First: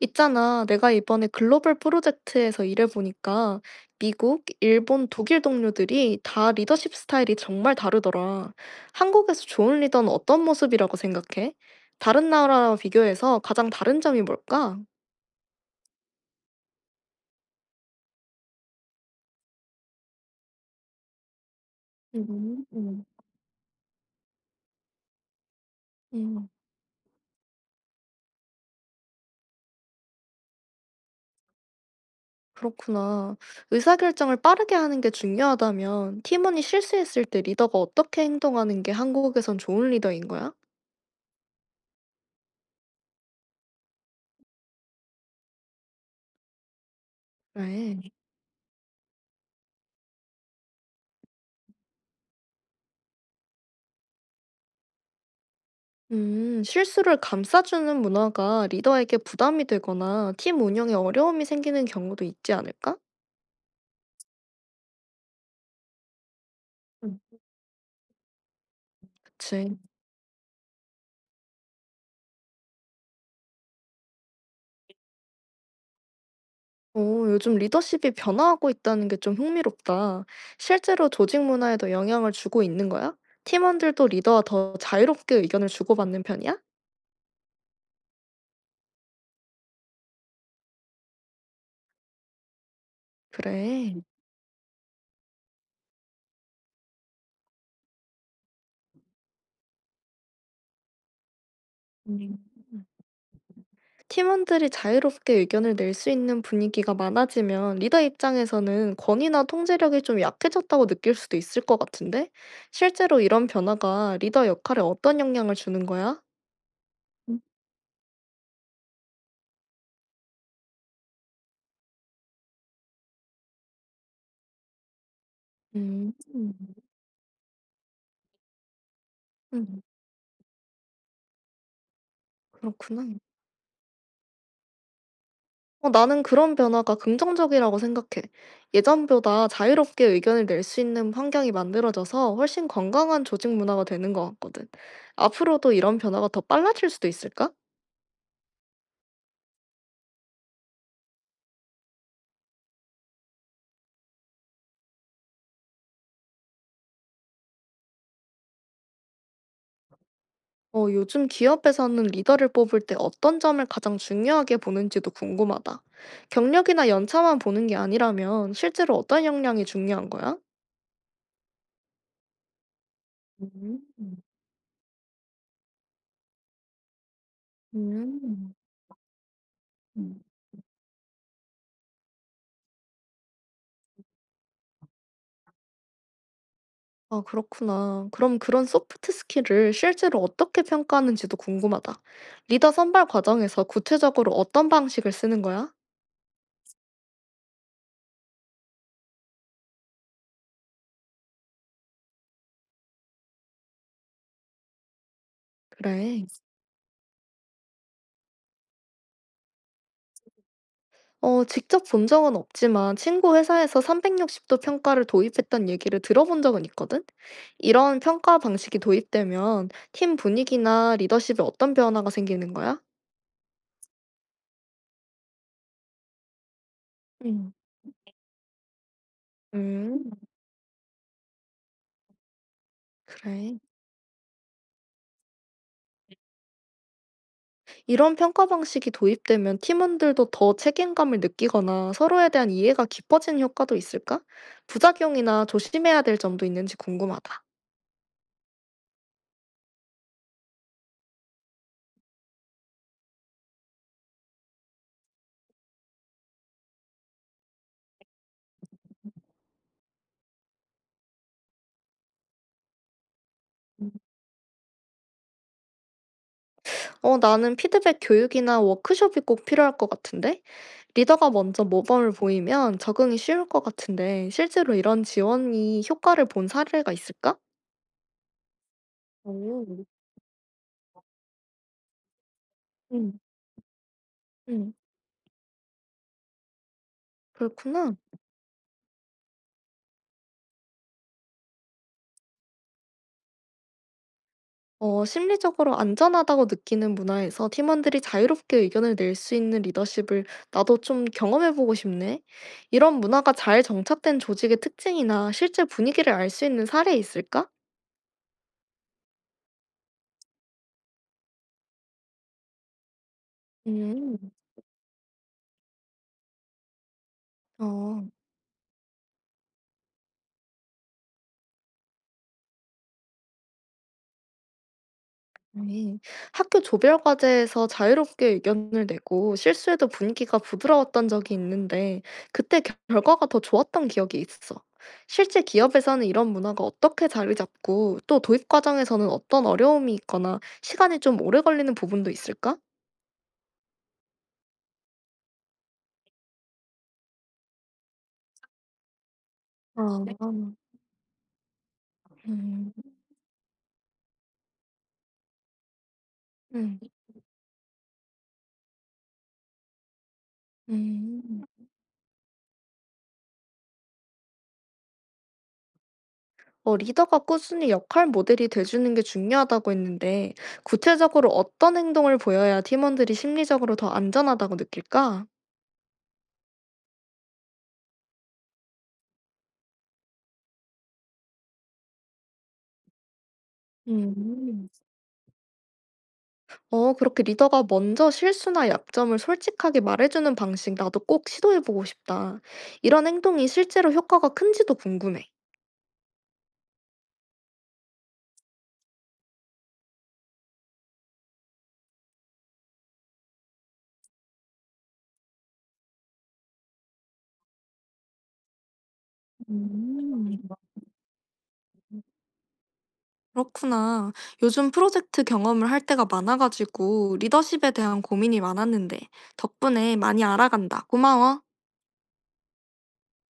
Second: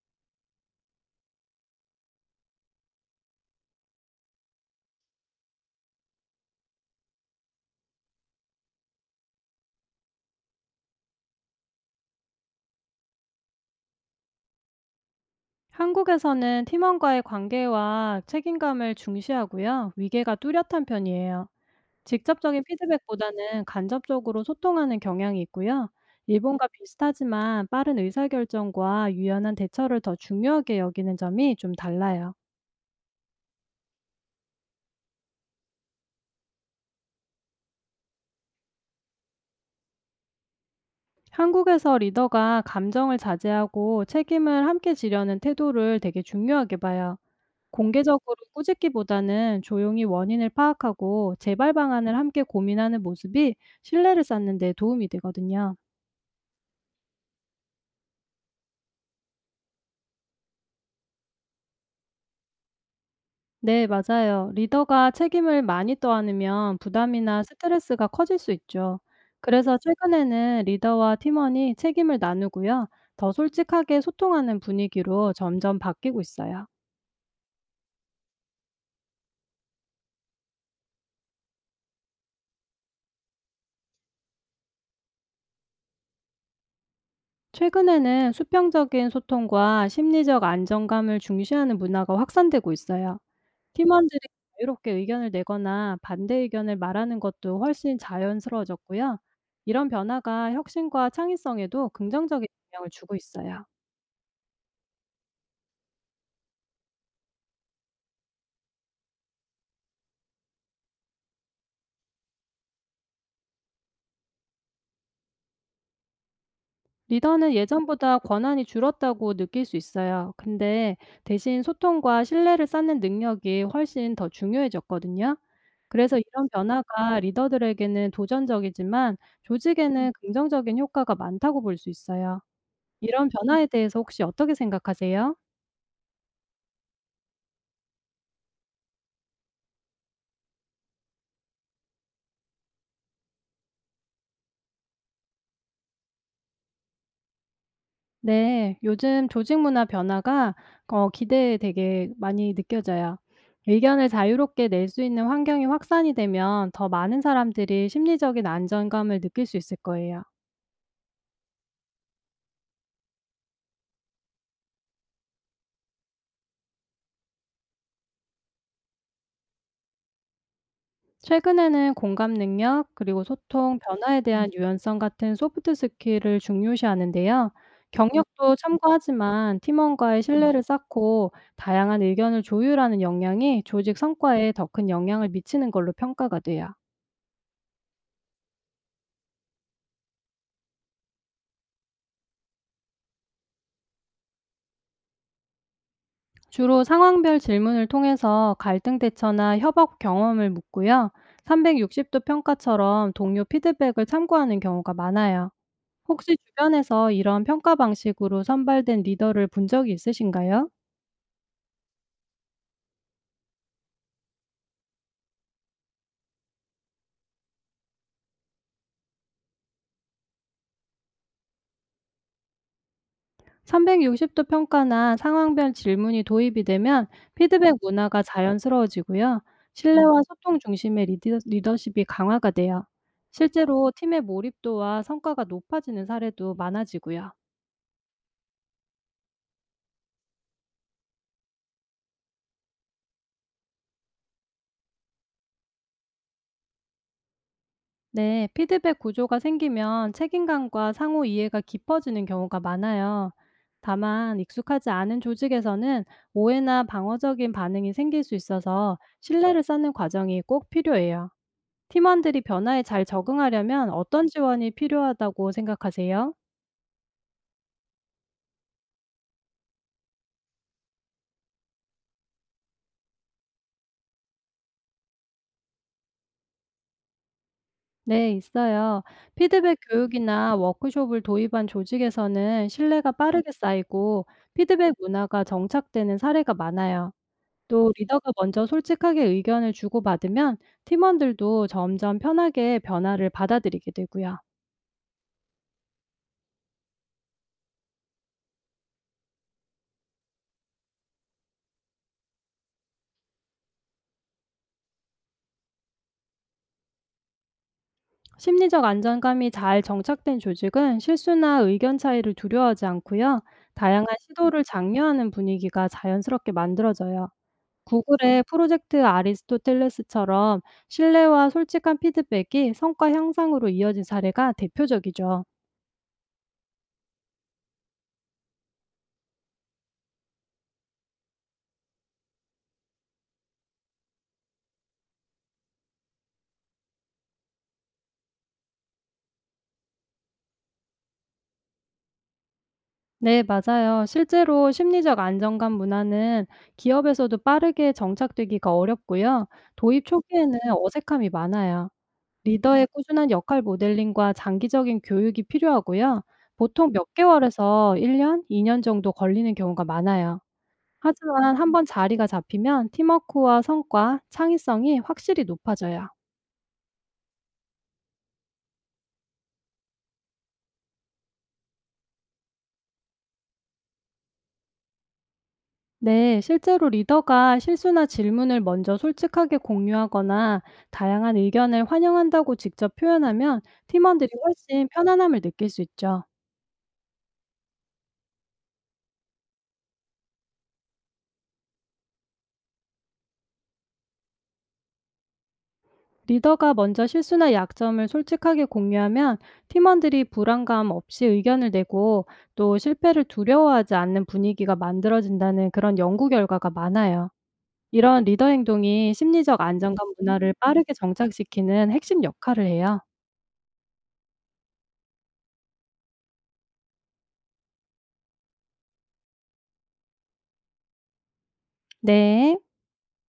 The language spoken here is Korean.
있잖아, 내가 이번에 글로벌 프로젝트에서 일해보니까 미국, 일본, 독일 동료들이 다 리더십 스타일이 정말 다르더라. 한국에서 좋은 리더는 어떤 모습이라고 생각해? 다른 나라와 비교해서 가장 다른 점이 뭘까? 한국에서는 팀원과의 관계와 책임감을 중시하고요. 위계가 뚜렷한 편이에요. 직접적인 음, 음. 피드백보다는 간접적으로 소통하는 경향이 있고요. 음, 일본과 비슷하지만 빠른 의사결정과 유연한 대처를 더 중요하게 여기는 점이 좀 달라요. 그렇구나. 의사결정을 빠르게 하는 게 중요하다면 팀원이 실수했을 때 리더가 어떻게 행동하는 게 한국에선 좋은 리더인 거야? 한국에서 리더가 감정을 자제하고 책임을 함께 지려는 태도를 되게 중요하게 봐요. 그래. 공개적으로 꾸짖기보다는 조용히 원인을 파악하고 재발 방안을 함께 고민하는 모습이 신뢰를 쌓는 데 도움이 되거든요. 실수를 감싸주는 문화가 리더에게 부담이 되거나 팀 운영에 어려움이 생기는 경우도 있지 않을까? 네, 맞아요. 리더가 책임을 많이 떠안으면 음. 부담이나 스트레스가 커질 수 있죠. 그치. 그래서 최근에는 리더와 팀원이 책임을 나누고요. 더 솔직하게 소통하는 분위기로 점점 바뀌고 있어요. 오, 요즘 리더십이 변화하고 있다는 게 좀 흥미롭다. 실제로 조직 문화에도 영향을 주고 있는 거야? 팀원들도 리더와 더 자유롭게 의견을 주고받는 편이야? 최근에는 수평적인 소통과 심리적 안정감을 중시하는 문화가 확산되고 있어요. 그래. 팀원들이 자유롭게 의견을 내거나 반대 의견을 말하는 것도 훨씬 자연스러워졌고요. 이런 변화가 혁신과 창의성에도 긍정적인 영향을 주고 있어요. 팀원들이 자유롭게 의견을 낼 수 있는 분위기가 많아지면 리더 입장에서는 권위나 통제력이 좀 약해졌다고 느낄 수도 있을 것 같은데? 실제로 이런 변화가 리더 역할에 어떤 영향을 주는 거야? 리더는 예전보다 권한이 줄었다고 느낄 수 있어요. 근데 대신 소통과 신뢰를 쌓는 능력이 훨씬 더 중요해졌거든요. 음, 그래서 이런 변화가 리더들에게는 도전적이지만 음, 조직에는 긍정적인 효과가 많다고 볼 수 있어요. 그렇구나. 이런 변화에 대해서 혹시 어떻게 생각하세요? 어, 나는 그런 변화가 긍정적이라고 생각해. 예전보다 자유롭게 의견을 낼 수 있는 환경이 만들어져서 훨씬 건강한 조직 문화가 되는 것 같거든. 앞으로도 이런 변화가 더 빨라질 수도 있을까? 네. 요즘 조직 문화 변화가 기대에 되게 많이 느껴져요. 의견을 자유롭게 낼 수 있는 환경이 확산이 되면 더 많은 사람들이 심리적인 안정감을 느낄 수 있을 거예요. 어, 요즘 기업에서는 리더를 뽑을 때 어떤 점을 가장 중요하게 보는지도 궁금하다. 경력이나 연차만 보는 게 아니라면 실제로 어떤 역량이 중요한 거야? 최근에는 공감 능력, 그리고 소통, 변화에 음, 대한 유연성 같은 소프트 스킬을 중요시하는데요. 음. 음, 경력도 참고하지만 음. 팀원과의 신뢰를 쌓고 다양한 의견을 조율하는 역량이 조직 성과에 더 큰 영향을 미치는 걸로 평가가 돼요. 아, 그렇구나. 그럼 그런 소프트 스킬을 실제로 어떻게 평가하는지도 궁금하다. 리더 선발 과정에서 구체적으로 어떤 방식을 쓰는 거야? 주로 상황별 질문을 통해서 갈등 대처나 협업 경험을 묻고요. 360도 평가처럼 동료 피드백을 참고하는 경우가 많아요. 그래. 혹시 주변에서 이런 평가 방식으로 선발된 리더를 본 적이 있으신가요? 어 직접 본 적은 없지만 친구 회사에서 360도 평가를 도입했다는 얘기를 들어본 적은 있거든? 이런 평가 방식이 도입되면 팀 분위기나 리더십에 어떤 변화가 생기는 거야? 360도 평가나 상황별 질문이 도입이 되면 음. 피드백 문화가 자연스러워지고요. 음, 신뢰와 소통 중심의 리더, 리더십이 강화가 돼요. 그래. 실제로 팀의 몰입도와 성과가 높아지는 사례도 많아지고요. 이런 평가 방식이 도입되면 팀원들도 더 책임감을 느끼거나 서로에 대한 이해가 깊어지는 효과도 있을까? 부작용이나 조심해야 될 점도 있는지 궁금하다. 네, 피드백 구조가 생기면 책임감과 상호 이해가 깊어지는 경우가 많아요. 다만, 익숙하지 않은 조직에서는 오해나 방어적인 반응이 생길 수 있어서 신뢰를 쌓는 과정이 꼭 필요해요. 팀원들이 변화에 잘 적응하려면 어떤 지원이 필요하다고 생각하세요? 어, 나는 피드백 교육이나 워크숍이 꼭 필요할 것 같은데? 리더가 먼저 모범을 보이면 적응이 쉬울 것 같은데, 실제로 이런 지원이 효과를 본 사례가 있을까? 네, 있어요. 피드백 오, 교육이나 워크숍을 도입한 조직에서는 신뢰가 음. 빠르게 쌓이고 음, 피드백 문화가 정착되는 사례가 많아요. 또 그렇구나. 리더가 먼저 솔직하게 의견을 주고받으면 팀원들도 점점 편하게 변화를 받아들이게 되고요. 어, 심리적으로 안전하다고 느끼는 문화에서 팀원들이 자유롭게 의견을 낼 수 있는 리더십을 나도 좀 경험해보고 싶네. 이런 문화가 잘 정착된 조직의 특징이나 실제 분위기를 알 수 있는 사례 있을까? 심리적 안정감이 잘 정착된 조직은 실수나 의견 차이를 두려워하지 않고요. 다양한 음. 시도를 장려하는 분위기가 자연스럽게 만들어져요. 어. 구글의 프로젝트 아리스토텔레스처럼 신뢰와 솔직한 피드백이 성과 향상으로 이어진 사례가 대표적이죠. 네. 학교 조별 과제에서 자유롭게 의견을 내고 실수해도 분위기가 부드러웠던 적이 있는데 그때 결과가 더 좋았던 기억이 있어. 실제 기업에서는 이런 문화가 어떻게 자리 잡고 또 도입 과정에서는 어떤 어려움이 있거나 시간이 좀 오래 걸리는 부분도 있을까? 네, 맞아요. 실제로 심리적 안정감 문화는 기업에서도 빠르게 정착되기가 어렵고요. 도입 아, 초기에는 어색함이 많아요. 음, 리더의 꾸준한 역할 모델링과 장기적인 교육이 필요하고요. 음, 보통 몇 개월에서 1년, 2년 정도 걸리는 경우가 많아요. 음. 하지만 한 번 자리가 잡히면 팀워크와 성과, 창의성이 확실히 높아져요. 어, 리더가 꾸준히 역할 모델이 돼주는 게 중요하다고 했는데 구체적으로 어떤 행동을 보여야 팀원들이 심리적으로 더 안전하다고 느낄까? 네, 실제로 리더가 실수나 질문을 먼저 솔직하게 공유하거나 다양한 의견을 환영한다고 직접 표현하면 팀원들이 음. 훨씬 편안함을 느낄 수 있죠. 어 그렇게 리더가 먼저 실수나 약점을 솔직하게 말해주는 방식 나도 꼭 시도해보고 싶다. 이런 행동이 실제로 효과가 큰지도 궁금해. 리더가 먼저 실수나 약점을 솔직하게 공유하면 팀원들이 불안감 없이 의견을 내고 또 실패를 두려워하지 않는 분위기가 만들어진다는 그런 연구 결과가 많아요. 이런 리더 행동이 심리적 안정감 음, 문화를 빠르게 정착시키는 핵심 역할을 해요. 그렇구나. 요즘 프로젝트 경험을 할 때가 많아가지고 리더십에 대한 고민이 많았는데 덕분에 많이 알아간다. 고마워. 네.